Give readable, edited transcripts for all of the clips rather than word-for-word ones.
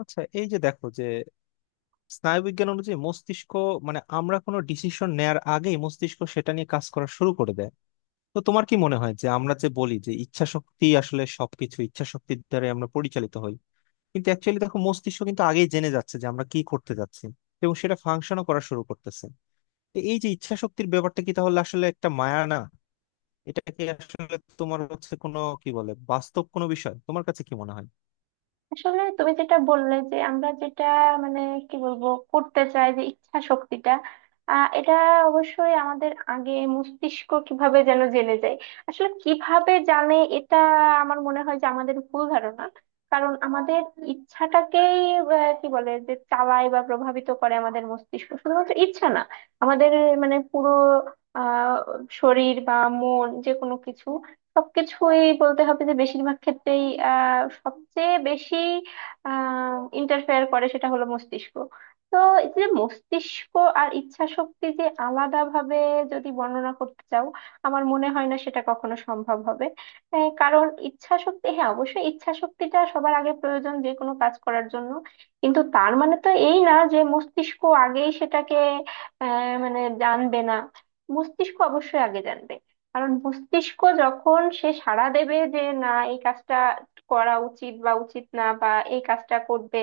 আচ্ছা, এই যে দেখো যে স্নায়ুবিজ্ঞান অনুযায়ী মস্তিষ্ক, আমরা কোনো ডিসিশন নেয়ার আগেই মস্তিষ্ক সেটা নিয়ে কাজ করা শুরু করে দেয়। তো তোমার কি মনে হয় যে আমরা যে বলি যে ইচ্ছা শক্তি, আসলে সবকিছু ইচ্ছা শক্তির দ্বারা আমরা পরিচালিত হই, কিন্তু অ্যাকচুয়ালি দেখো মস্তিষ্ক কিন্তু আগেই জেনে যাচ্ছে যে আমরা কি করতে যাচ্ছি এবং সেটা ফাংশনও করা শুরু করতেছে। তো এই যে ইচ্ছা শক্তির ব্যাপারটা, কি তাহলে আসলে একটা মায়া না? এটা কি আসলে তোমার হচ্ছে কোনো কি বলে বাস্তব কোনো বিষয়? তোমার কাছে কি মনে হয়? আসলে তুমি যেটা বললে যে আমরা যেটা মানে কি বলবো করতে চাই যে ইচ্ছা শক্তিটা, এটা অবশ্যই আমাদের আগে মস্তিষ্ক কিভাবে যেন জেনে যায়। আসলে কিভাবে জানে এটা? আমার মনে হয় যে আমাদের ভুল ধারণা, কারণ আমাদের ইচ্ছাটাকেই আহ, কি বলে যে চালায় বা প্রভাবিত করে আমাদের মস্তিষ্ক, শুধুমাত্র ইচ্ছা না। আমাদের মানে পুরো আহ শরীর বা মন, যে কোনো কিছু, সবকিছুই বলতে হবে যে বেশিরভাগ ক্ষেত্রেই সবচেয়ে বেশি আহ ইন্টারফেয়ার করে সেটা হলো মস্তিষ্ক। তো এই যে মস্তিষ্ক আর ইচ্ছা শক্তি, যে আলাদা ভাবে যদি বর্ণনা করতে চাও, আমার মনে হয় না সেটা কখনো সম্ভব হবে। কারণ ইচ্ছা শক্তি, হ্যাঁ অবশ্যই ইচ্ছা শক্তিটা সবার আগে প্রয়োজন যে কোনো কাজ করার জন্য, কিন্তু তার মানে তো এই না যে মস্তিষ্ক আগেই সেটাকে মানে জানবে না। মস্তিষ্ক অবশ্যই আগে জানবে, কারণ মস্তিষ্ক যখন সে সাড়া দেবে যে না এই কাজটা করা উচিত বা উচিত না, বা এই কাজটা করবে,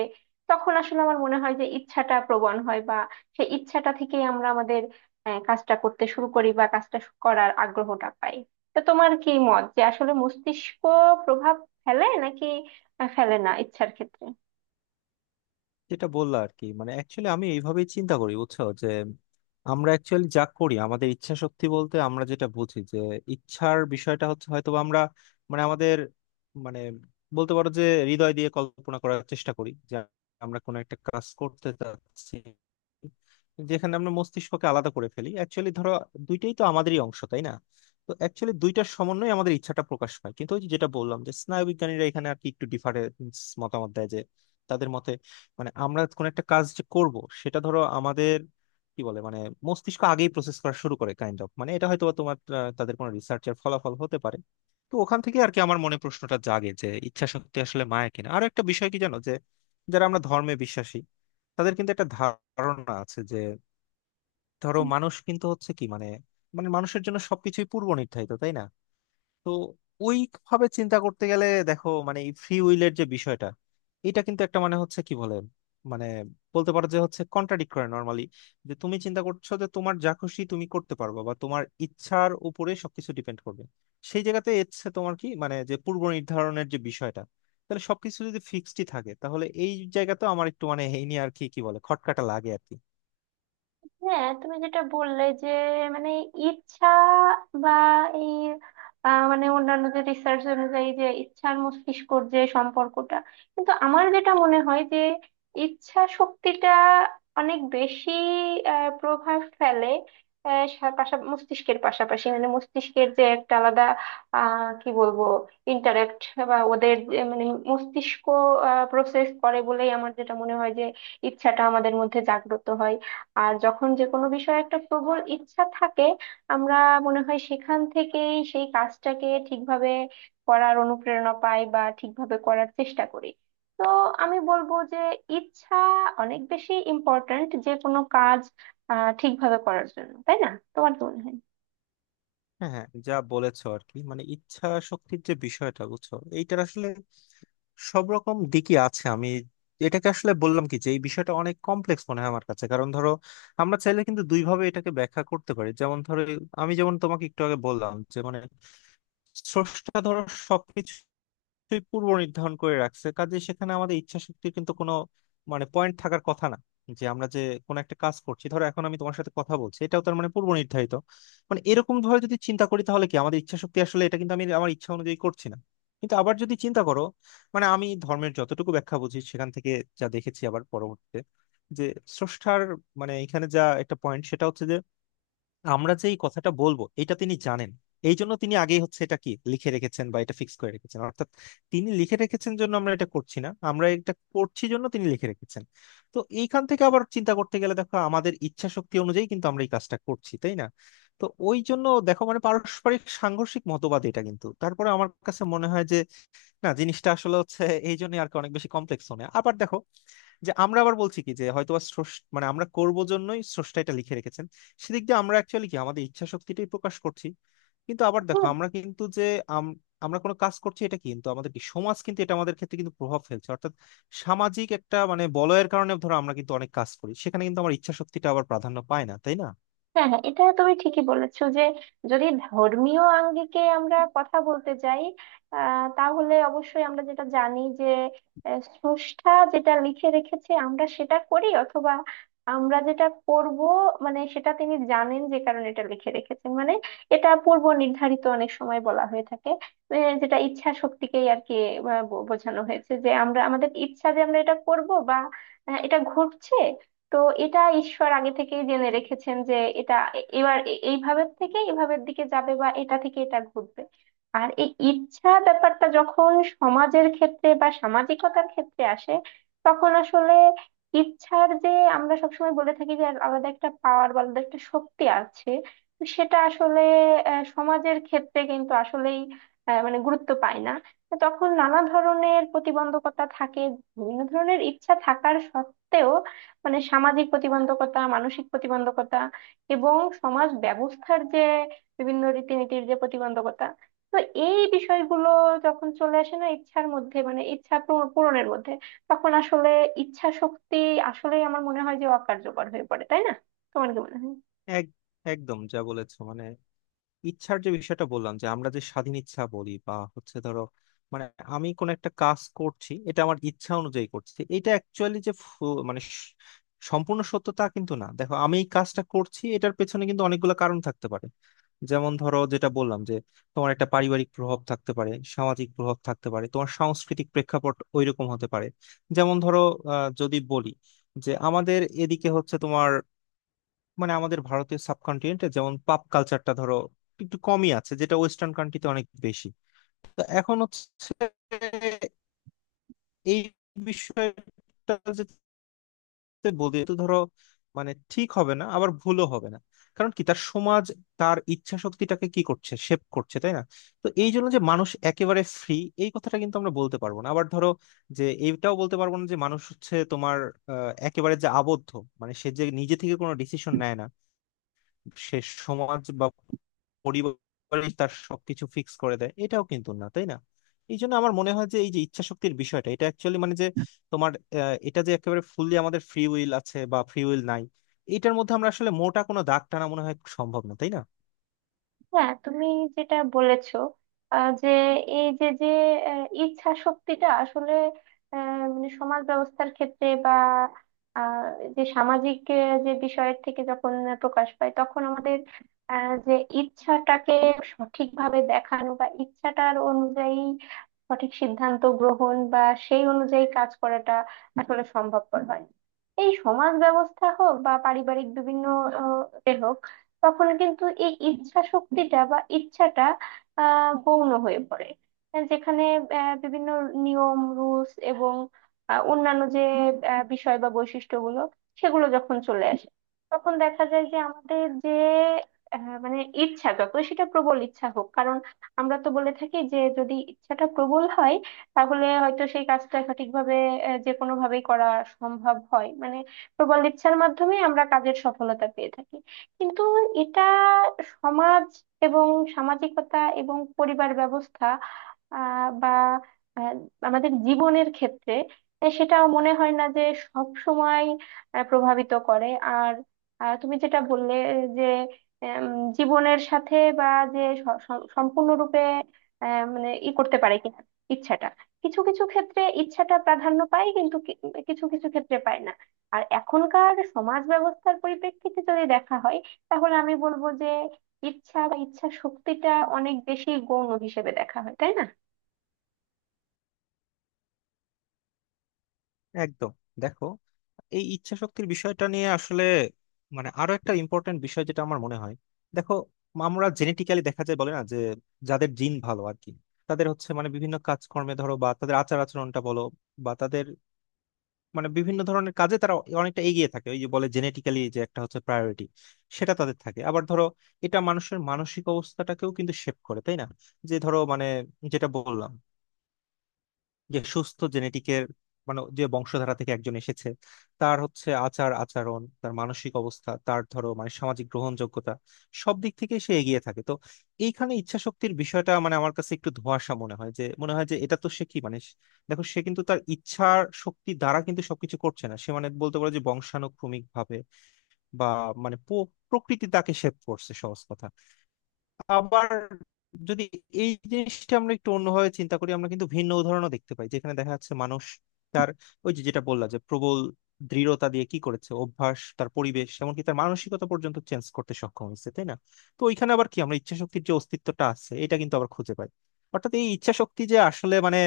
তখন আসলে আমার মনে হয় যে ইচ্ছাটা প্রবণ হয়, বা সেই ইচ্ছাটা থেকেই আমরা আমাদের কাজটা করতে শুরু করি বা করার আগ্রহটা পাই। তো তোমার কি মত, যে আসলে মস্তিষ্ক প্রভাব ফেলে নাকি ফেলে না ইচ্ছার ক্ষেত্রে? যেটা বললা আর কি মানে অ্যাকচুয়ালি আমি এইভাবেই চিন্তা করি, বুঝছো? যে আমরা অ্যাকচুয়ালি যা করি, আমাদের ইচ্ছা শক্তি বলতে আমরা যেটা বুঝি যে ইচ্ছার বিষয়টা হচ্ছে হয়তো বা আমরা মানে আমাদের মানে বলতে পারো যে হৃদয় দিয়ে কল্পনা করার চেষ্টা করি যে আমরা কোনো একটা কাজ করতে চাচ্ছি, যেখানে আমরা মস্তিষ্ককে আলাদা করে ফেলি। অ্যাকচুয়ালি ধরো দুইটাই তো আমাদেরই অংশ, তাই না? তো অ্যাকচুয়ালি দুইটার সমন্বয়ে আমাদের ইচ্ছাটা প্রকাশ পায়। কিন্তু ওই যে যেটা বললাম যে স্নায়ুবিজ্ঞানীরা এখানে আর কি একটু ডিফারেন্স মতামত দেয় যে, তাদের মতে আমরা কোন একটা কাজ যে করব, সেটা ধরো আমাদের কি বলে মানে মস্তিষ্ক আগেই প্রসেস করা শুরু করে, কাইন্ড অফ। এটা হয়তো বা তোমার তাদের কোনো রিসার্চের ফলাফল হতে পারে। তো ওখান থেকে আর কি আমার মনে প্রশ্নটা জাগে যে ইচ্ছা শক্তি আসলে মায়া কিনা। আরো একটা বিষয় কি জানো যে, যারা আমরা ধর্মে বিশ্বাসী, তাদের কিন্তু একটা ধারণা আছে যে ধরো মানুষ কিন্তু হচ্ছে কি মানে মানে মানুষের জন্য সবকিছুই পূর্ব নির্ধারিত, তাই না? তো ওইভাবে চিন্তা করতে গেলে দেখো ফ্রি উইলের যে বিষয়টা, এটা কিন্তু একটা মানে হচ্ছে কি বলে মানে বলতে পারো যে হচ্ছে কন্ট্রাডিক্ট করে নর্মালি, যে তুমি চিন্তা করছো যে তোমার যা খুশি তুমি করতে পারবে বা তোমার ইচ্ছার উপরে সবকিছু ডিপেন্ড করবে, সেই জায়গাতে ইচ্ছে তোমার কি মানে যে পূর্ব নির্ধারণের যে বিষয়টা, তাহলে সবকিছু যদি ফিক্সডই থাকে, তাহলে এই জায়গাতে আমার একটু এই নিয়ে আর কি কি বলে খটকাটা লাগে আর কি। হ্যাঁ, তুমি যেটা বললে যে মানে ইচ্ছা বা এই মানে অন্যান্য যে রিসার্চ অনুযায়ী যে ইচ্ছার মস্তিষ্কর যে সম্পর্কটা, কিন্তু আমার যেটা মনে হয় যে ইচ্ছা শক্তিটা অনেক বেশি প্রভাব ফেলে। মস্তিষ্কের পাশাপাশি মানে মস্তিষ্কের যে একটা আলাদা আহ কি বলবো ইন্টারেক্ট বা ওদের যে মানে মস্তিষ্ক প্রসেস করে বলেই আমার যেটা মনে হয় যে ইচ্ছাটা আমাদের মধ্যে জাগ্রত হয়। আর যখন যে কোনো বিষয়ে একটা প্রবল ইচ্ছা থাকে, আমরা মনে হয় সেখান থেকেই সেই কাজটাকে ঠিকভাবে করার অনুপ্রেরণা পাই বা ঠিকভাবে করার চেষ্টা করি। তো আমি বলবো যে ইচ্ছা অনেক বেশি ইম্পর্ট্যান্ট যে কোনো কাজ ঠিকভাবে করার জন্য, তাই না? তোমার কি মনে হয়? হ্যাঁ হ্যাঁ, যা বলেছো আর কি মানে ইচ্ছা শক্তির যে বিষয়টা, বুঝছো, এইটার আসলে সব রকম দিকই আছে। আমি এটাকে আসলে বললাম কি, যে এই বিষয়টা অনেক কমপ্লেক্স মনে হয় আমার কাছে। কারণ ধরো আমরা চাইলে কিন্তু দুই ভাবে এটাকে ব্যাখ্যা করতে পারি। যেমন ধরো, আমি যেমন তোমাকে একটু আগে বললাম যে স্রষ্টা ধরো সবকিছুই পূর্ব নির্ধারণ করে রাখছে, কাজে সেখানে আমাদের ইচ্ছা শক্তির কিন্তু কোনো পয়েন্ট থাকার কথা না, যে আমরা যে কোনো একটা কাজ করছি। ধরো এখন আমি তোমার সাথে কথা বলছি, এটাও তার মানে পূর্ব নির্ধারিত। এরকম ভাবে যদি চিন্তা করি, তাহলে কি আমাদের ইচ্ছা শক্তি আসলে, এটা কিন্তু আমি আমার ইচ্ছা অনুযায়ী করছি না। কিন্তু আবার যদি চিন্তা করো, আমি ধর্মের যতটুকু ব্যাখ্যা বুঝি সেখান থেকে যা দেখেছি, আবার পরবর্তীতে যে স্রষ্টার এখানে যা একটা পয়েন্ট, সেটা হচ্ছে যে আমরা যে এই কথাটা বলবো এটা তিনি জানেন, এই জন্য তিনি আগেই হচ্ছে এটা লিখে রেখেছেন বা এটা ফিক্স করে রেখেছেন। অর্থাৎ তিনি লিখে রেখেছেন জন্য আমরা এটা করছি না, আমরা এটা করছি জন্য তিনি লিখে রেখেছেন। তো এইখান থেকে আবার চিন্তা করতে গেলে দেখো আমাদের ইচ্ছা শক্তি অনুযায়ী কিন্তু আমরা এই কাজটা করছি, তাই না? তো ওই জন্য দেখো পারস্পরিক সাংঘর্ষিক মতবাদ, এটা কিন্তু তারপরে আমার কাছে মনে হয় যে না, জিনিসটা আসলে হচ্ছে এই জন্য আর কি অনেক বেশি কমপ্লেক্স হয়। আবার দেখো যে আমরা আবার বলছি কি যে হয়তো বা স্রষ্টা আমরা করব জন্যই স্রষ্টা এটা লিখে রেখেছেন, সেদিক দিয়ে আমরা অ্যাকচুয়ালি কি আমাদের ইচ্ছা শক্তিটাই প্রকাশ করছি। কিন্তু আবার দেখো হ্যাঁ, আমরা কিন্তু যে আম- আমরা কোনো কাজ করছি, এটা কিন্তু আমাদের সমাজ কিন্তু এটা আমাদের ক্ষেত্রে কিন্তু প্রভাব ফেলছে। অর্থাৎ সামাজিক একটা বলয়ের কারণে ধরো আমরা কিন্তু অনেক কাজ করি, সেখানে কিন্তু আমার ইচ্ছা শক্তিটা আবার প্রাধান্য পায় না, তাই না? হ্যাঁ, হ্যাঁ, এটা তুমি ঠিকই বলেছো যে যদি ধর্মীয় আঙ্গিকে আমরা কথা বলতে যাই, তাহলে অবশ্যই আমরা যেটা জানি যে স্রষ্টা যেটা লিখে রেখেছে আমরা সেটা করি, অথবা আমরা যেটা করব মানে সেটা তিনি জানেন যে কারণে এটা লিখে রেখেছেন। মানে এটা পূর্ব নির্ধারিত, অনেক সময় বলা হয়ে থাকে। যেটা ইচ্ছা শক্তিকেই আর কি বোঝানো হয়েছে, যে আমরা আমাদের ইচ্ছা, যে আমরা এটা করব বা এটা ঘটছে, তো এটা ঈশ্বর আগে থেকেই জেনে রেখেছেন, যে এটা এবার এইভাবে থেকে এভাবের দিকে যাবে বা এটা থেকে এটা ঘটবে। আর এই ইচ্ছা ব্যাপারটা যখন সমাজের ক্ষেত্রে বা সামাজিকতার ক্ষেত্রে আসে, তখন আসলে ইচ্ছার যে, আমরা সবসময় বলে থাকি যে আর আলাদা একটা পাওয়ার বা আলাদা একটা শক্তি আছে, তো সেটা আসলে সমাজের ক্ষেত্রে কিন্তু আসলেই মানে গুরুত্ব পায় না। তো তখন নানা ধরনের প্রতিবন্ধকতা থাকে, বিভিন্ন ধরনের ইচ্ছা থাকার সত্ত্বেও, মানে সামাজিক প্রতিবন্ধকতা, মানসিক প্রতিবন্ধকতা এবং সমাজ ব্যবস্থার যে বিভিন্ন রীতিনীতির যে প্রতিবন্ধকতা, তো এই বিষয়গুলো যখন চলে আসে না ইচ্ছার মধ্যে, মানে ইচ্ছা পূরণের মধ্যে, তখন আসলে ইচ্ছা শক্তি আসলেই আমার মনে হয় যে অকার্যকর হয়ে পড়ে, তাই না? তোমার কি মনে হয়? এক- একদম যা বলেছো। ইচ্ছার যে বিষয়টা বললাম যে আমরা যে স্বাধীন ইচ্ছা বলি বা হচ্ছে ধরো, মানে আমি কোন একটা কাজ করছি এটা আমার ইচ্ছা অনুযায়ী করছি, এটা অ্যাকচুয়ালি যে সম্পূর্ণ সত্য তা কিন্তু না। দেখো আমি এই কাজটা করছি, এটার পেছনে কিন্তু অনেকগুলো কারণ থাকতে পারে। যেমন ধরো যেটা বললাম যে তোমার একটা পারিবারিক প্রভাব থাকতে পারে, সামাজিক প্রভাব থাকতে পারে, তোমার সাংস্কৃতিক প্রেক্ষাপট ওইরকম হতে পারে। যেমন ধরো যদি বলি যে আমাদের এদিকে হচ্ছে তোমার আমাদের ভারতীয় সাবকন্টিনেন্টে যেমন পাপ কালচারটা ধরো একটু কমই আছে, যেটা ওয়েস্টার্ন কান্ট্রিতে অনেক বেশি। তো এখন হচ্ছে এই বিষয়টা যেতে বলি তো ধরো, ঠিক হবে না আবার ভুলও হবে না। কারণ কি, তার সমাজ তার ইচ্ছা শক্তিটাকে কি করছে শেপ করছে, তাই না? তো এই হ্যাঁ, জন্য যে মানুষ একেবারে ফ্রি, এই কথাটা কিন্তু আমরা বলতে পারবো না। আবার ধরো, যে এইটাও বলতে পারবো না যে মানুষ হচ্ছে তোমার একেবারে যে আবদ্ধ, সে যে নিজে থেকে কোনো ডিসিশন নেয় না, সে সমাজ বা পরিবারই তার সবকিছু ফিক্স করে দেয়, এটাও কিন্তু না, তাই না? এই জন্য আমার মনে হয় যে এই যে ইচ্ছা শক্তির বিষয়টা, এটা অ্যাকচুয়ালি যে তোমার এটা যে একেবারে ফুললি আমাদের ফ্রি উইল আছে বা ফ্রি উইল নাই, এটার মধ্যে আমরা আসলে মোটা কোনো দাগ টানা মনে হয় সম্ভব না, তাই না? হ্যাঁ, তুমি যেটা বলেছো যে এই যে যে ইচ্ছা শক্তিটা আসলে মানে সমাজ ব্যবস্থার ক্ষেত্রে বা আহ, যে সামাজিক যে বিষয়ের থেকে যখন প্রকাশ পায়, তখন আমাদের যে ইচ্ছাটাকে সঠিকভাবে দেখানো বা ইচ্ছাটার অনুযায়ী সঠিক সিদ্ধান্ত গ্রহণ বা সেই অনুযায়ী কাজ করাটা আসলে সম্ভবপর হয় না। এই সমাজ ব্যবস্থা হোক বা পারিবারিক বিভিন্ন আহ, এ হোক, তখন কিন্তু এই ইচ্ছা শক্তিটা বা ইচ্ছাটা গৌণ হয়ে পড়ে, যেখানে বিভিন্ন নিয়ম, রুলস এবং অন্যান্য যে বিষয় বা বৈশিষ্ট্যগুলো, সেগুলো যখন চলে আসে, তখন দেখা যায় যে আমাদের যে মানে ইচ্ছা, যতই সেটা প্রবল ইচ্ছা হোক, কারণ আমরা তো বলে থাকি যে যদি ইচ্ছাটা প্রবল হয় তাহলে হয়তো সেই কাজটা সঠিকভাবে যে কোনো ভাবেই করা সম্ভব হয়, মানে প্রবল ইচ্ছার মাধ্যমে আমরা কাজের সফলতা পেয়ে থাকি। কিন্তু এটা সমাজ এবং সামাজিকতা এবং পরিবার ব্যবস্থা, বা আহ, আমাদের জীবনের ক্ষেত্রে সেটা মনে হয় না যে সব সময় প্রভাবিত করে। আর তুমি যেটা বললে যে আম, জীবনের সাথে বা যে সম্পূর্ণরূপে মানে ই করতে পারে কিনা ইচ্ছাটা, কিছু কিছু ক্ষেত্রে ইচ্ছাটা প্রাধান্য পায় কিন্তু কিছু কিছু ক্ষেত্রে পায় না। আর এখনকার সমাজ ব্যবস্থার পরিপ্রেক্ষিতে যদি দেখা হয়, তাহলে আমি বলবো যে ইচ্ছা বা ইচ্ছা শক্তিটা অনেক বেশি গৌণ হিসেবে দেখা হয়, তাই না? একদম। দেখো, এই ইচ্ছা শক্তির বিষয়টা নিয়ে আসলে আরো একটা ইম্পর্টেন্ট বিষয় যেটা আমার মনে হয়, দেখো আমরা জেনেটিক্যালি দেখা যায় বলে না যে যাদের জিন ভালো আর কি, তাদের হচ্ছে বিভিন্ন কাজকর্মে ধরো বা তাদের আচার আচরণটা বলো বা তাদের বিভিন্ন ধরনের কাজে তারা অনেকটা এগিয়ে থাকে। ওই যে বলে জেনেটিক্যালি যে একটা হচ্ছে প্রায়োরিটি, সেটা তাদের থাকে। আবার ধরো এটা মানুষের মানসিক অবস্থাটাকেও কিন্তু শেপ করে, তাই না? যে ধরো যেটা বললাম যে সুস্থ জেনেটিকের যে বংশধারা থেকে একজন এসেছে, তার হচ্ছে আচার আচরণ, তার মানসিক অবস্থা, তার ধরো সামাজিক গ্রহণযোগ্যতা সব দিক থেকে সে এগিয়ে থাকে। তো এইখানে ইচ্ছা শক্তির বিষয়টা আমার কাছে একটু ধোঁয়াশা মনে হয়, যে মনে হয় যে এটা তো সে কি মানে দেখো সে কিন্তু তার ইচ্ছার শক্তি দ্বারা কিন্তু সবকিছু করছে না। সে বলতে পারো যে বংশানুক্রমিক ভাবে বা প্রকৃতি তাকে শেপ করছে, সহজ কথা। আবার যদি এই জিনিসটা আমরা একটু অন্যভাবে চিন্তা করি, আমরা কিন্তু ভিন্ন উদাহরণও দেখতে পাই যেখানে দেখা যাচ্ছে মানুষ তার ওই যে যেটা বললাম যে প্রবল দৃঢ়তা দিয়ে কি করেছে অভ্যাস, তার পরিবেশ, এমনকি তার মানসিকতা পর্যন্ত চেঞ্জ করতে সক্ষম হয়েছে, তাই না? তো ওইখানে আবার কি, আমরা ইচ্ছাশক্তির যে অস্তিত্বটা আছে এটা কিন্তু আবার খুঁজে পাই। অর্থাৎ এই ইচ্ছাশক্তি যে আসলে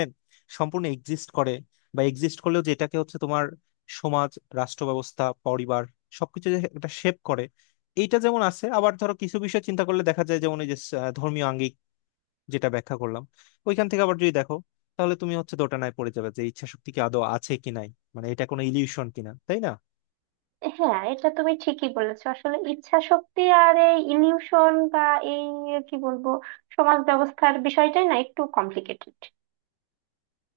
সম্পূর্ণ এক্সিস্ট করে, বা এক্সিস্ট করলেও যেটাকে হচ্ছে তোমার সমাজ, রাষ্ট্র ব্যবস্থা, পরিবার সবকিছু যে একটা শেপ করে, এইটা যেমন আছে। আবার ধরো কিছু বিষয় চিন্তা করলে দেখা যায় যেমন এই যে ধর্মীয় আঙ্গিক যেটা ব্যাখ্যা করলাম, ওইখান থেকে আবার যদি দেখো, তাহলে তুমি হচ্ছে দোটানায় পড়ে যাবে যে ইচ্ছা শক্তি কি আদৌ আছে কি নাই, এটা কোনো ইলিউশন কিনা, তাই না? হ্যাঁ, এটা তুমি ঠিকই বলেছো। আসলে ইচ্ছা শক্তি আর এই ইলিউশন বা এই কি বলবো সমাজ ব্যবস্থার বিষয়টাই না একটু কমপ্লিকেটেড